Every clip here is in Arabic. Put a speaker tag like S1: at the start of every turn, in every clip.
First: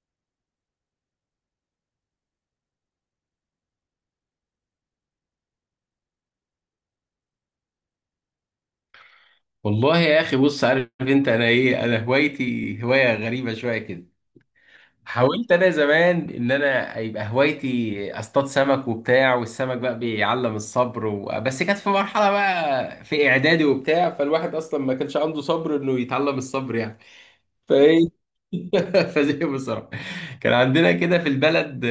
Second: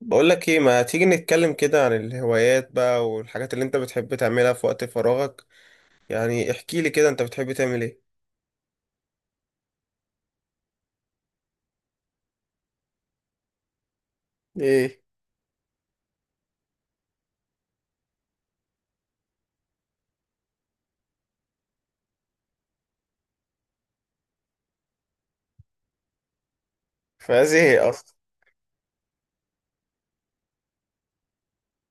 S1: بقول لك ايه، ما تيجي نتكلم كده عن الهوايات بقى والحاجات اللي انت بتحب تعملها في وقت فراغك؟ يعني احكي لي كده، انت بتحب تعمل ايه؟
S2: والله يا اخي، بص، عارف انت، انا ايه، انا هوايتي هوايه غريبه شويه كده.
S1: ايه؟
S2: حاولت انا زمان ان انا يبقى هوايتي اصطاد سمك وبتاع، والسمك بقى بيعلم الصبر بس كانت في مرحله بقى في اعدادي وبتاع، فالواحد اصلا ما كانش عنده صبر انه يتعلم الصبر يعني.
S1: فازاي؟ ايه
S2: فايه
S1: اصلا؟
S2: فزي بصراحه. كان عندنا كده في البلد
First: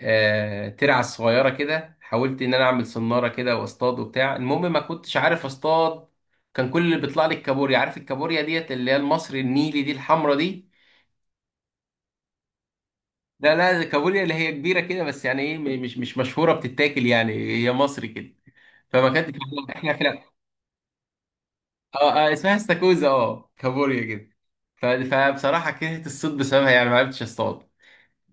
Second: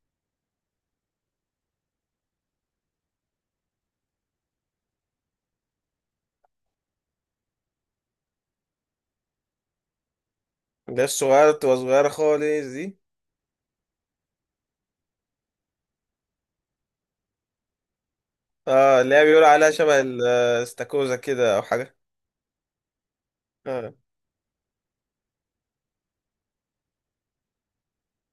S2: ترعة صغيرة كده، حاولت إن أنا أعمل صنارة كده وأصطاد وبتاع، المهم ما كنتش عارف أصطاد. كان كل اللي بيطلع لي الكابوريا، عارف الكابوريا ديت اللي هي المصري النيلي دي، الحمرا دي.
S1: ده الصغيرة بتبقى صغيرة خالص دي؟
S2: لا لا، الكابوريا اللي هي كبيرة كده، بس يعني إيه مش مشهورة بتتاكل يعني، هي مصري كده.
S1: اه،
S2: فما
S1: اللي هي
S2: كانت
S1: بيقول عليها
S2: إحنا
S1: شبه
S2: في
S1: الاستاكوزا كده او حاجة.
S2: اسمها استاكوزا، آه
S1: اه.
S2: كابوريا كده. ف- فبصراحة كرهت الصيد بسببها، يعني ما عرفتش أصطاد.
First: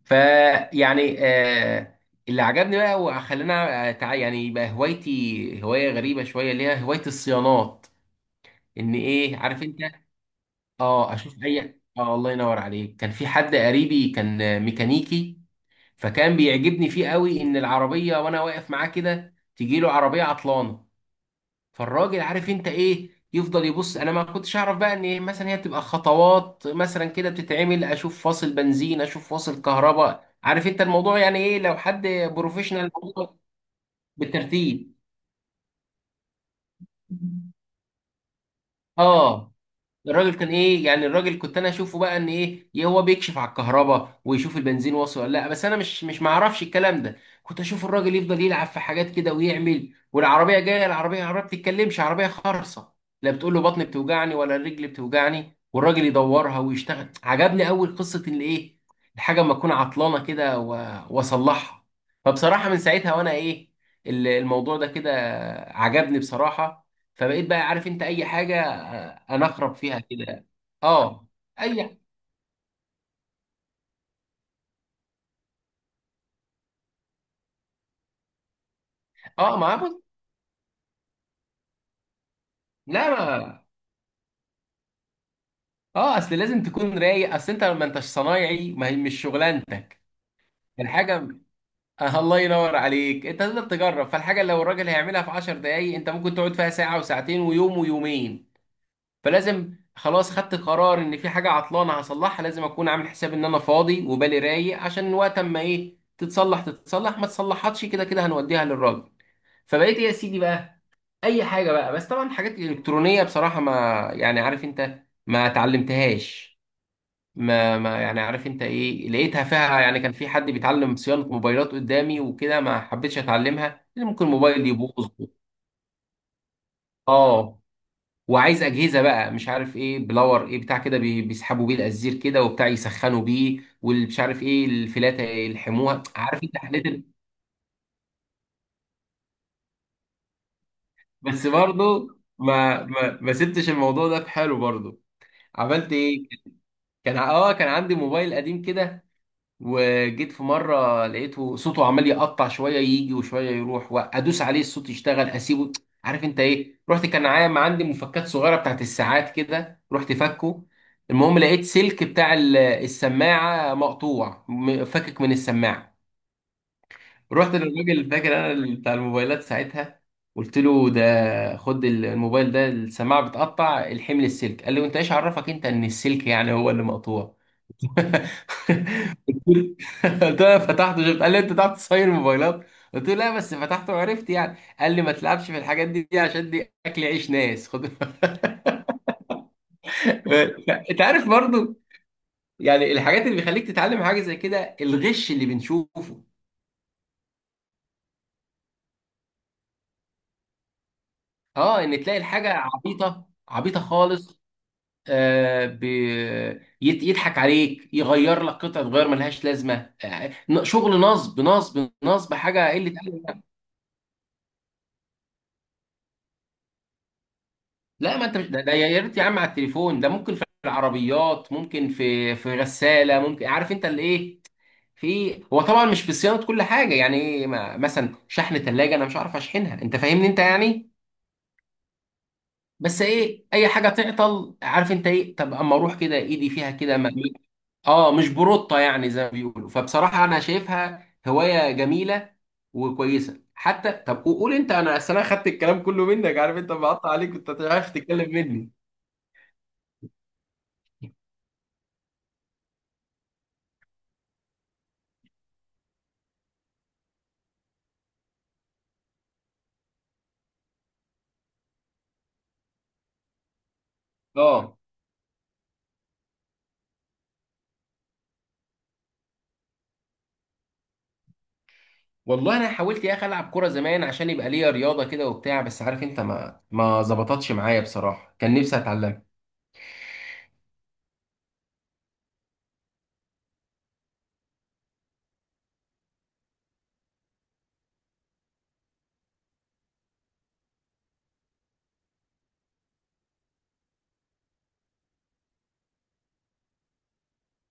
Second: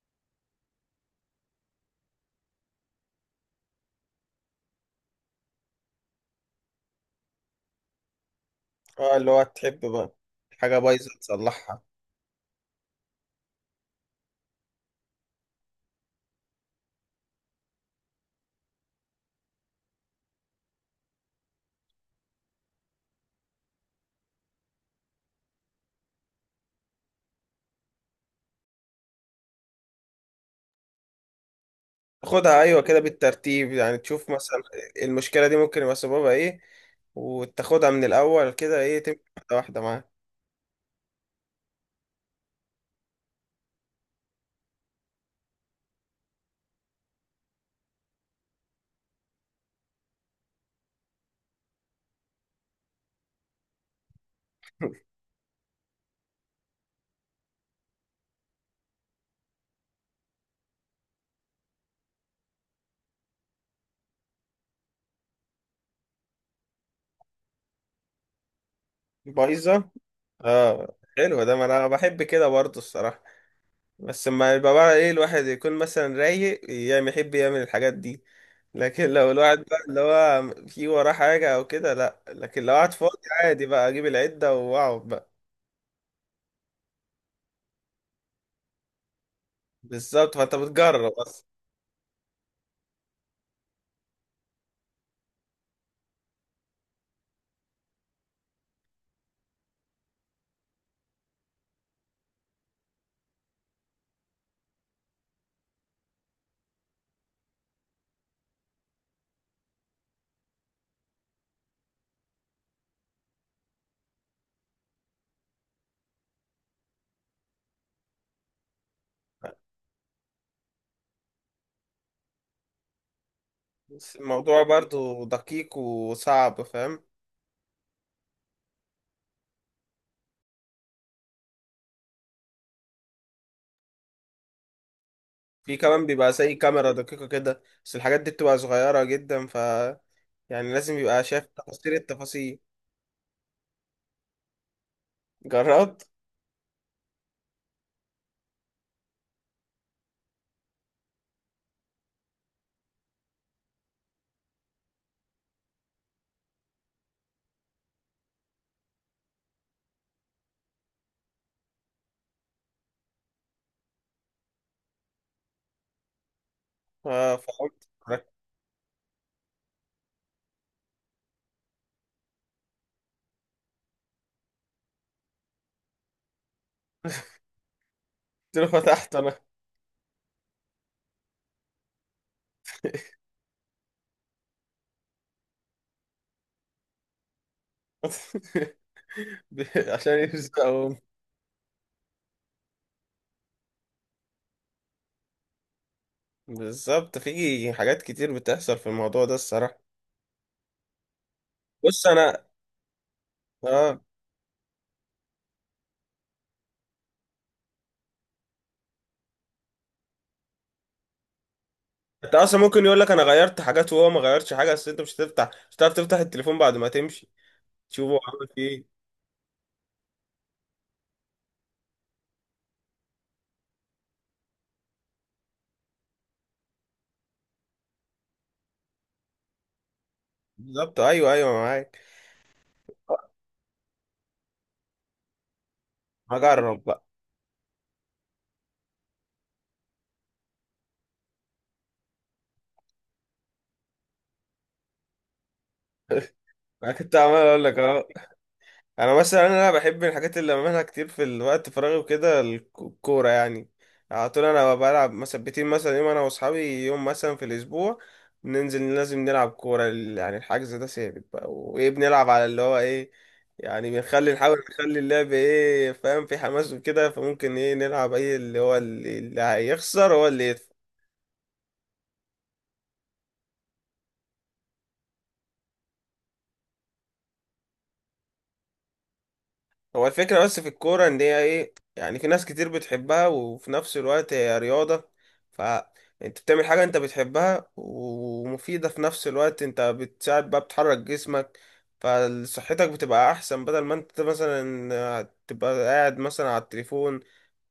S2: فيعني آه، اللي عجبني بقى وخلاني يعني يبقى هوايتي هوايه غريبه شويه، اللي هي هوايه الصيانات. ان
S1: اه، اللي
S2: ايه
S1: هو
S2: عارف انت،
S1: تحب بقى حاجة بايظة
S2: اه اشوف اي
S1: تصلحها.
S2: اه، الله ينور عليك. كان في حد قريبي كان ميكانيكي. فكان بيعجبني فيه قوي ان العربيه وانا واقف معاه كده تجي له عربيه عطلانه. فالراجل عارف انت ايه يفضل يبص، انا ما كنتش اعرف بقى ان إيه مثلا هي بتبقى خطوات مثلا كده بتتعمل، اشوف فاصل بنزين، اشوف فاصل كهرباء، عارف انت الموضوع يعني ايه لو حد
S1: تاخدها ايوه
S2: بروفيشنال،
S1: كده بالترتيب، يعني تشوف مثلا
S2: بالترتيب.
S1: المشكلة دي ممكن يبقى سببها ايه وتاخدها من الاول كده ايه تمشي واحدة
S2: اه
S1: واحدة معاها.
S2: الراجل كان ايه يعني، الراجل كنت انا اشوفه بقى ان ايه إيه هو بيكشف على الكهرباء ويشوف البنزين واصل ولا لا، بس انا مش معرفش الكلام ده. كنت اشوف الراجل يفضل يلعب في حاجات كده ويعمل، والعربيه جايه، العربيه عربيه بتتكلمش، عربيه خرصه. لا بتقول له بطني بتوجعني ولا الرجل بتوجعني، والراجل يدورها ويشتغل. عجبني اول قصه الايه، الحاجه اما اكون عطلانه كده واصلحها. فبصراحه من ساعتها وانا ايه الموضوع ده كده عجبني بصراحه. فبقيت بقى عارف انت اي حاجه انا اخرب
S1: بايظة.
S2: فيها كده.
S1: اه
S2: اه
S1: حلو، ده ما انا
S2: اي
S1: بحب كده برضه الصراحه. بس لما يبقى بقى ايه الواحد يكون مثلا رايق، يعني يحب يعمل الحاجات دي. لكن لو
S2: اه،
S1: الواحد
S2: ما
S1: بقى
S2: بص،
S1: اللي هو في وراه حاجه او كده، لا. لكن لو قعد
S2: لا
S1: فاضي
S2: ما،
S1: عادي بقى اجيب العده واقعد بقى.
S2: اه اصل لازم تكون رايق، اصل انت ما انتش صنايعي، ما هي مش شغلانتك
S1: بالظبط، فانت بتجرب
S2: الحاجه.
S1: اصلا.
S2: آه الله ينور عليك، انت تقدر تجرب، فالحاجه اللي لو الراجل هيعملها في 10 دقايق انت ممكن تقعد فيها ساعه وساعتين ويوم ويومين. فلازم خلاص خدت قرار ان في حاجه عطلانه هصلحها، لازم اكون عامل حساب ان انا فاضي وبالي رايق، عشان وقت اما ايه تتصلح تتصلح، ما تصلحتش كده كده هنوديها للراجل. فبقيت ايه يا سيدي بقى اي حاجه بقى، بس طبعا حاجات الكترونيه بصراحه ما يعني عارف انت ما اتعلمتهاش. ما يعني عارف انت ايه لقيتها فيها يعني، كان في حد بيتعلم صيانه موبايلات قدامي وكده، ما حبيتش اتعلمها لان
S1: بس
S2: ممكن
S1: الموضوع
S2: الموبايل يبوظ.
S1: برضه دقيق وصعب، فاهم؟
S2: اه وعايز اجهزه بقى، مش عارف ايه بلور، ايه بتاع كده بيسحبوا بيه الازير كده وبتاع، يسخنوا بيه، واللي مش عارف ايه الفلاته
S1: في
S2: يلحموها،
S1: كمان بيبقى
S2: عارف
S1: زي
S2: انت. حليت
S1: كاميرا دقيقه كده، بس الحاجات دي بتبقى صغيره جدا ف يعني لازم يبقى شايف
S2: بس
S1: تفاصيل
S2: برضه
S1: التفاصيل.
S2: ما سبتش الموضوع ده في حاله برضه. عملت
S1: جربت؟
S2: ايه، كان اه كان عندي موبايل قديم كده، وجيت في مره لقيته صوته عمال يقطع، شويه يجي وشويه يروح، وادوس عليه الصوت يشتغل اسيبه. عارف انت ايه، رحت، كان عام عندي مفكات صغيره بتاعت الساعات كده، رحت فكه. المهم لقيت سلك بتاع السماعه مقطوع، فكك من السماعه.
S1: اه
S2: رحت
S1: فقمت
S2: للراجل
S1: رحت
S2: فاكر انا بتاع الموبايلات ساعتها. قلت له ده خد الموبايل ده السماعه بتقطع، الحمل السلك. قال لي وانت ايش عرفك انت ان السلك يعني هو اللي مقطوع؟
S1: له. فتحت انا.
S2: قلت له انا فتحته شفت. قال لي انت تعرف تصين موبايلات؟ قلت له لا بس فتحته وعرفت يعني. قال لي ما تلعبش في الحاجات دي عشان دي اكل عيش ناس، خد
S1: عشان يرزقهم.
S2: انت عارف برضو يعني الحاجات اللي بيخليك تتعلم حاجه زي كده، الغش اللي بنشوفه.
S1: بالظبط، في حاجات كتير بتحصل في الموضوع ده الصراحة.
S2: اه ان
S1: بص
S2: تلاقي
S1: انا
S2: الحاجه عبيطه عبيطه
S1: اه،
S2: خالص، آه ب... يضحك عليك، يغير لك قطعه غير ملهاش لازمه. شغل نصب نصب نصب،
S1: انت اصلا
S2: حاجه
S1: ممكن
S2: قله.
S1: يقول لك انا غيرت حاجات وهو ما غيرش حاجة، بس انت مش هتفتح، مش هتعرف تفتح التليفون بعد ما تمشي
S2: لا
S1: تشوفه
S2: ما انت
S1: عمل فيه
S2: ده
S1: إيه.
S2: يا ريت يا عم على التليفون ده، ممكن في العربيات، ممكن في غساله، ممكن عارف انت الايه. في هو طبعا مش في صيانه كل حاجه يعني ايه، مثلا شحن ثلاجه انا مش عارف اشحنها، انت فاهمني انت يعني.
S1: بالظبط، ايوه ايوه معاك.
S2: بس ايه اي حاجه تعطل عارف انت ايه، طب اما اروح كده ايدي فيها
S1: هجرب
S2: كده
S1: بقى.
S2: اه مش بروطه يعني زي ما بيقولوا. فبصراحه انا شايفها هوايه جميله وكويسه حتى. طب قول انت، انا اصل انا خدت الكلام كله منك، عارف انت،
S1: انا
S2: بقطع
S1: كنت
S2: عليك،
S1: عمال
S2: كنت
S1: اقول لك
S2: عارف
S1: اهو،
S2: تتكلم مني.
S1: انا مثلا انا بحب الحاجات اللي بعملها كتير في الوقت فراغي وكده الكوره يعني. على طول انا بلعب مثبتين، مثلا يوم انا واصحابي، يوم مثلا في الاسبوع بننزل لازم نلعب كوره يعني الحجز ده ثابت بقى. وايه، بنلعب على اللي هو ايه، يعني بنخلي نحاول
S2: اه
S1: نخلي اللعب ايه، فاهم؟ في حماس وكده، فممكن ايه نلعب اي اللي هو اللي هيخسر هو اللي يدفع.
S2: والله انا حاولت يا اخي العب كوره زمان عشان يبقى ليا رياضه كده وبتاع، بس عارف انت ما ظبطتش معايا بصراحه، كان نفسي اتعلمها.
S1: هو الفكرة بس في الكورة ان هي ايه، يعني في ناس كتير بتحبها وفي نفس الوقت هي رياضة. فانت بتعمل حاجة انت بتحبها ومفيدة في نفس الوقت، انت بتساعد بقى، بتحرك جسمك، فصحتك بتبقى احسن، بدل ما انت مثلا تبقى قاعد مثلا على التليفون،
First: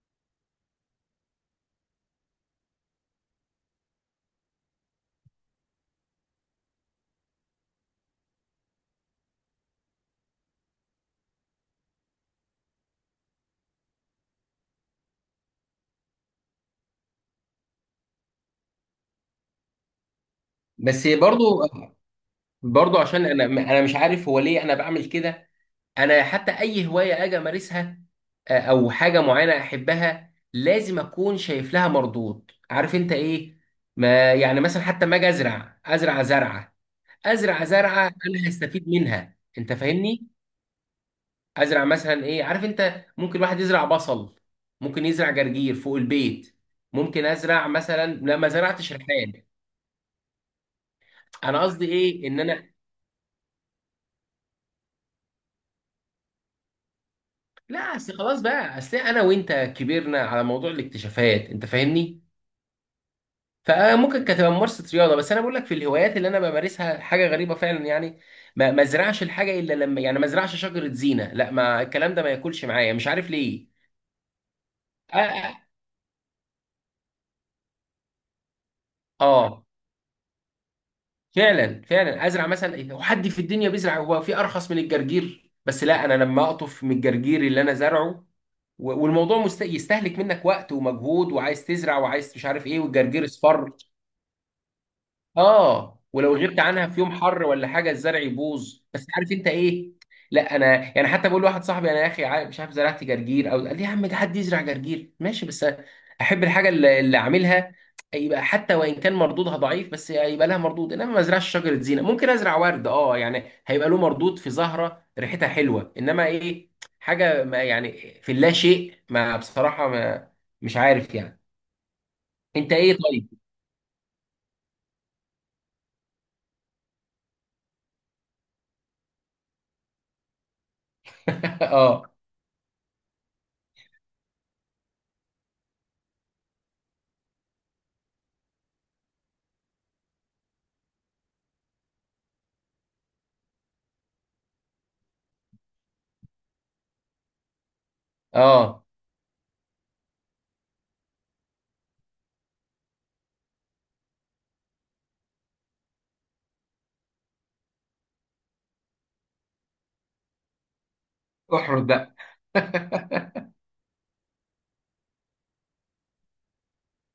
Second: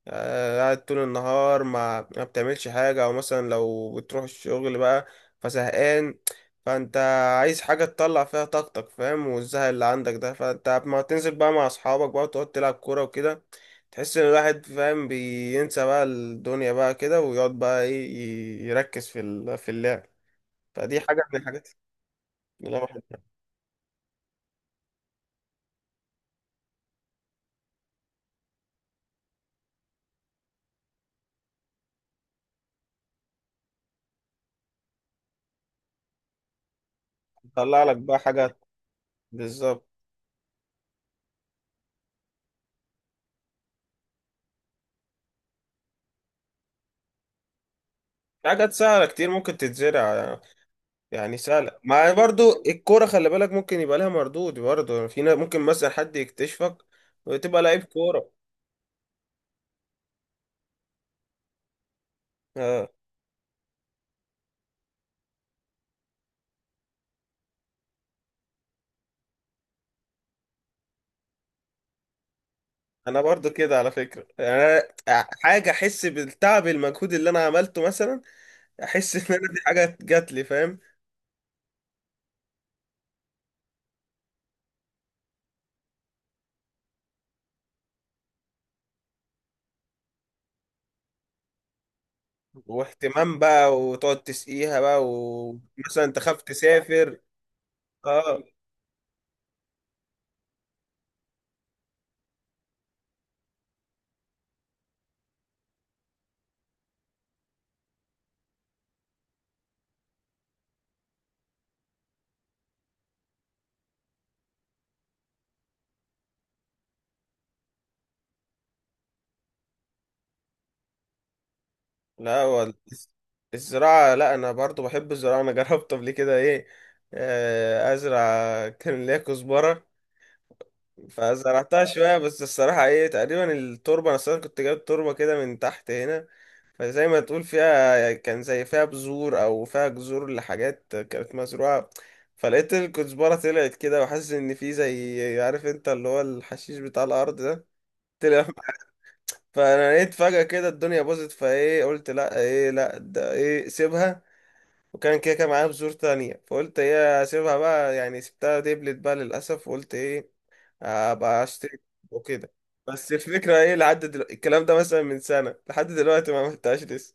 S1: آه، قاعد طول النهار ما بتعملش حاجة. أو مثلا لو بتروح الشغل بقى فزهقان، فأنت عايز حاجة تطلع فيها طاقتك، فاهم؟ والزهق اللي عندك ده، فأنت ما تنزل بقى مع أصحابك بقى وتقعد تلعب كورة وكده. تحس إن الواحد، فاهم، بينسى بقى الدنيا بقى كده ويقعد بقى إيه، يركز في في اللعب. فدي
S2: بس
S1: حاجة من
S2: برضو
S1: الحاجات اللي
S2: برضو عشان انا مش عارف هو ليه انا بعمل كده. انا حتى اي هوايه اجي امارسها او حاجه معينه احبها، لازم اكون شايف لها مردود، عارف انت ايه. ما يعني مثلا حتى ما اجي ازرع، ازرع زرعه، ازرع
S1: بتطلع لك
S2: زرعه
S1: بقى
S2: انا
S1: حاجة.
S2: هستفيد منها، انت
S1: بالظبط،
S2: فاهمني. ازرع مثلا ايه، عارف انت ممكن واحد يزرع بصل، ممكن يزرع جرجير فوق البيت، ممكن ازرع مثلا، لا
S1: في
S2: ما
S1: حاجات
S2: زرعتش
S1: سهلة كتير
S2: ريحان.
S1: ممكن تتزرع يعني. يعني
S2: انا
S1: سهلة،
S2: قصدي
S1: ما
S2: ايه ان
S1: برضو
S2: انا
S1: الكورة خلي بالك ممكن يبقى لها مردود برضو، يعني في ناس ممكن مثلا حد يكتشفك وتبقى
S2: لا
S1: لعيب
S2: اصل
S1: كورة.
S2: خلاص بقى، اصل انا وانت كبرنا على موضوع الاكتشافات، انت فاهمني.
S1: اه،
S2: فممكن كانت تبقى ممارسه رياضه، بس انا بقول لك في الهوايات اللي انا بمارسها حاجه غريبه فعلا يعني. ما ازرعش الحاجه الا لما يعني ما ازرعش شجره زينه، لا ما الكلام ده ما ياكلش معايا، مش
S1: انا
S2: عارف
S1: برضو
S2: ليه.
S1: كده على فكرة يعني. أنا
S2: اه،
S1: حاجة احس بالتعب، المجهود اللي انا عملته مثلا، احس ان انا دي
S2: آه.
S1: حاجة جات لي، فاهم؟
S2: فعلا فعلا ازرع مثلا إيه، هو حد في الدنيا بيزرع، هو في ارخص من الجرجير؟ بس لا، انا لما اقطف من الجرجير اللي انا زرعه، والموضوع يستهلك منك وقت ومجهود، وعايز تزرع وعايز مش عارف ايه، والجرجير
S1: واهتمام
S2: اصفر.
S1: بقى، وتقعد تسقيها بقى،
S2: اه،
S1: ومثلا
S2: ولو
S1: تخاف
S2: غبت عنها في يوم
S1: تسافر.
S2: حر ولا حاجه الزرع
S1: اه.
S2: يبوظ، بس عارف انت ايه. لا انا يعني حتى بقول لواحد صاحبي، انا يا اخي مش عارف زرعت جرجير. او قال لي يا عم ده حد يزرع جرجير؟ ماشي، بس احب الحاجه اللي اللي اعملها، يبقى حتى وان كان مردودها ضعيف بس يبقى لها مردود. انما ما ازرعش شجره زينه، ممكن ازرع ورد اه، يعني هيبقى له مردود في زهره ريحتها حلوه، انما ايه حاجه ما يعني في اللا شيء، ما بصراحه ما، مش عارف يعني.
S1: لا
S2: انت ايه طيب؟
S1: الزراعة، لا أنا برضو بحب الزراعة. أنا جربت قبل كده إيه، آه، أزرع. كان ليا كزبرة، فزرعتها
S2: اه
S1: شوية. بس الصراحة ايه، تقريبا التربة، أنا أصلا كنت جايب تربة كده من تحت هنا، فزي ما تقول فيها، كان زي فيها بذور أو فيها جذور لحاجات كانت مزروعة. فلقيت الكزبرة طلعت كده، وحاسس إن في زي عارف أنت اللي هو الحشيش بتاع الأرض ده، طلع.
S2: اه
S1: فأنا لقيت فجأة كده الدنيا باظت، فايه قلت لأ، ايه لأ ده، ايه سيبها. وكان كده، كان معايا بذور تانية، فقلت ايه سيبها بقى، يعني سبتها دبلت بقى للأسف، وقلت ايه، ابقى اشتري
S2: احرد بقى.
S1: وكده. بس الفكره ايه، لحد الكلام ده مثلا من سنه لحد دلوقتي ما عملتهاش لسه.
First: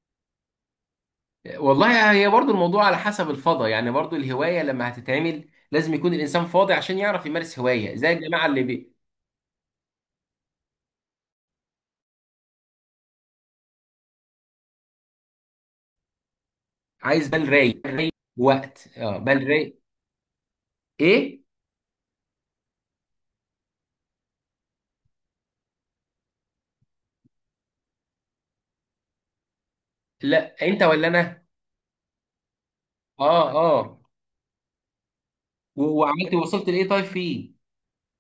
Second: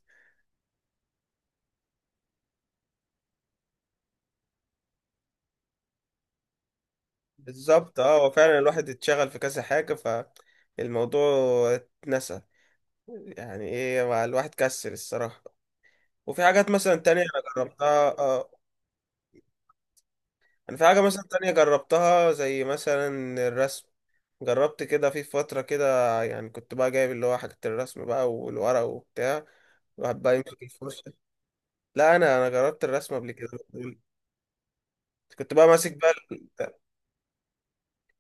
S2: والله هي برضو الموضوع على حسب الفضا يعني، برضو الهواية لما هتتعمل لازم يكون الإنسان فاضي عشان يعرف يمارس هواية
S1: بالظبط،
S2: زي
S1: اه، هو
S2: الجماعة
S1: فعلا
S2: اللي
S1: الواحد
S2: بي...
S1: اتشغل في كذا حاجه، فالموضوع اتنسى. يعني ايه، مع الواحد كسر الصراحه. وفي حاجات مثلا تانية
S2: عايز
S1: انا
S2: بال رايق، رايق
S1: جربتها اه.
S2: وقت، اه بال رايق.
S1: انا في حاجه مثلا
S2: إيه؟
S1: تانية جربتها، زي مثلا الرسم. جربت كده في فتره كده، يعني كنت بقى جايب اللي هو حاجه الرسم بقى والورق وبتاع، الواحد بقى
S2: لا،
S1: يمسك
S2: أنت ولا
S1: الفرشه.
S2: أنا؟
S1: لا انا جربت الرسم قبل كده.
S2: أه، أه،
S1: كنت بقى ماسك بقى
S2: وعملت وصلت لإيه طيب فيه؟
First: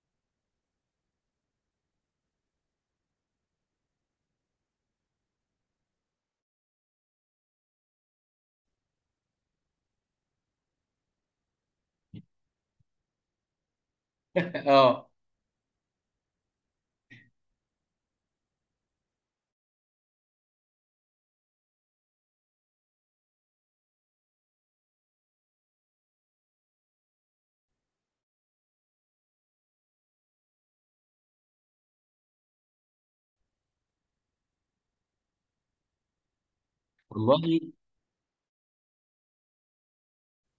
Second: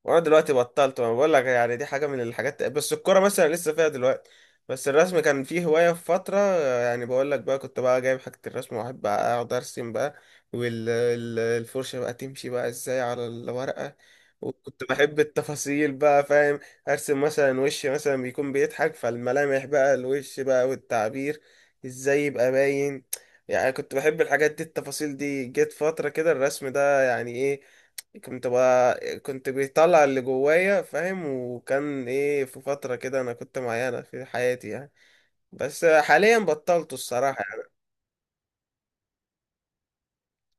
S1: وانا دلوقتي بطلت، ما بقول لك يعني دي حاجه من الحاجات. بس الكوره مثلا لسه فيها دلوقتي. بس الرسم كان فيه هوايه في فتره. يعني بقول لك بقى، كنت بقى جايب حاجه الرسم، واحب بقى اقعد ارسم بقى، والفرشه بقى تمشي بقى ازاي على الورقه. وكنت
S2: أه،
S1: بحب التفاصيل بقى، فاهم؟ ارسم مثلا وش مثلا بيكون بيضحك، فالملامح بقى، الوش بقى، والتعبير ازاي يبقى باين. يعني كنت بحب الحاجات دي، التفاصيل دي. جت فترة كده الرسم ده يعني ايه، كنت بقى، كنت بيطلع اللي جوايا، فاهم؟ وكان ايه، في فترة كده انا كنت معينة في حياتي يعني. بس حاليا بطلته الصراحة
S2: والله
S1: يعني.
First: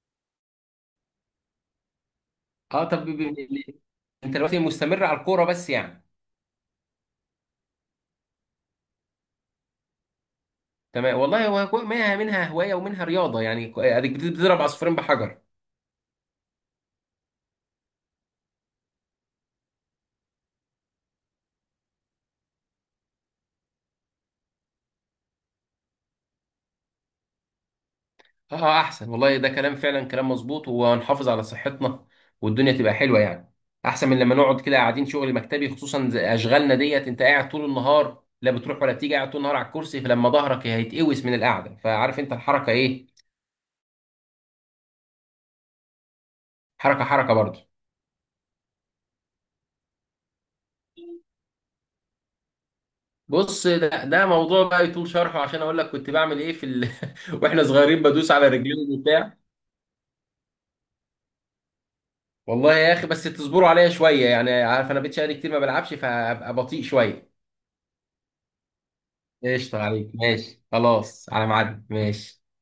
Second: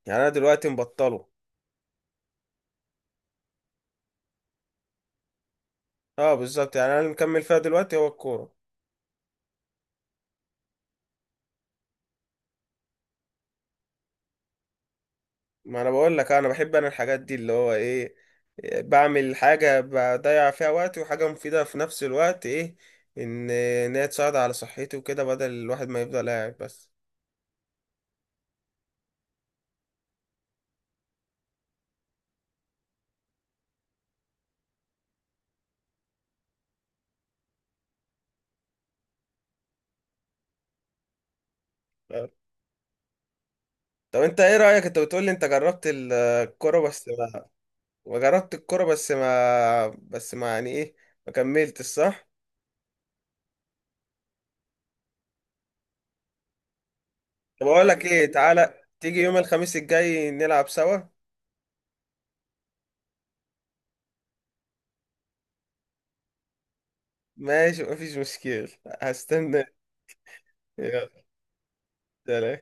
S1: يعني انا دلوقتي مبطله.
S2: أه. طب أنت دلوقتي مستمر على الكورة بس يعني؟
S1: اه بالظبط، يعني انا اللي مكمل فيها دلوقتي هو الكورة.
S2: تمام والله، هو منها منها هواية ومنها رياضة يعني، ك- أديك بتضرب عصفورين بحجر.
S1: ما انا بقول لك آه، انا بحب انا الحاجات دي اللي هو ايه، بعمل حاجة بضيع فيها وقتي وحاجة مفيدة في نفس الوقت، ايه، ان هي تساعد على صحتي وكده، بدل الواحد ما يفضل قاعد بس.
S2: اه احسن والله، ده كلام فعلا كلام مظبوط، وهنحافظ على صحتنا، والدنيا تبقى حلوه يعني. احسن من لما نقعد كده قاعدين شغل مكتبي خصوصا زي اشغالنا ديت، انت قاعد طول النهار لا بتروح ولا بتيجي، قاعد طول النهار على الكرسي، فلما ظهرك هيتقوس من القعده، فعارف انت الحركه ايه،
S1: طب انت ايه رأيك؟ انت بتقول لي انت جربت الكورة
S2: حركه
S1: بس،
S2: حركه برضه.
S1: وجربت الكرة بس ما، بس ما يعني ايه، ما كملتش، صح؟
S2: بص، ده موضوع بقى يطول شرحه عشان اقول لك كنت بعمل ايه في ال... واحنا
S1: طب اقول
S2: صغيرين
S1: لك
S2: بدوس
S1: ايه،
S2: على
S1: تعالى
S2: رجلين
S1: تيجي يوم
S2: وبتاع.
S1: الخميس الجاي نلعب سوا.
S2: والله يا اخي بس تصبروا عليا شويه يعني، عارف انا بقيت شقالي كتير ما بلعبش، فابقى بطيء شويه.
S1: ماشي مفيش مشكلة، هستنى.
S2: قشطة عليك، ماشي
S1: يلا،
S2: خلاص، على ميعاد، ماشي.
S1: سلام.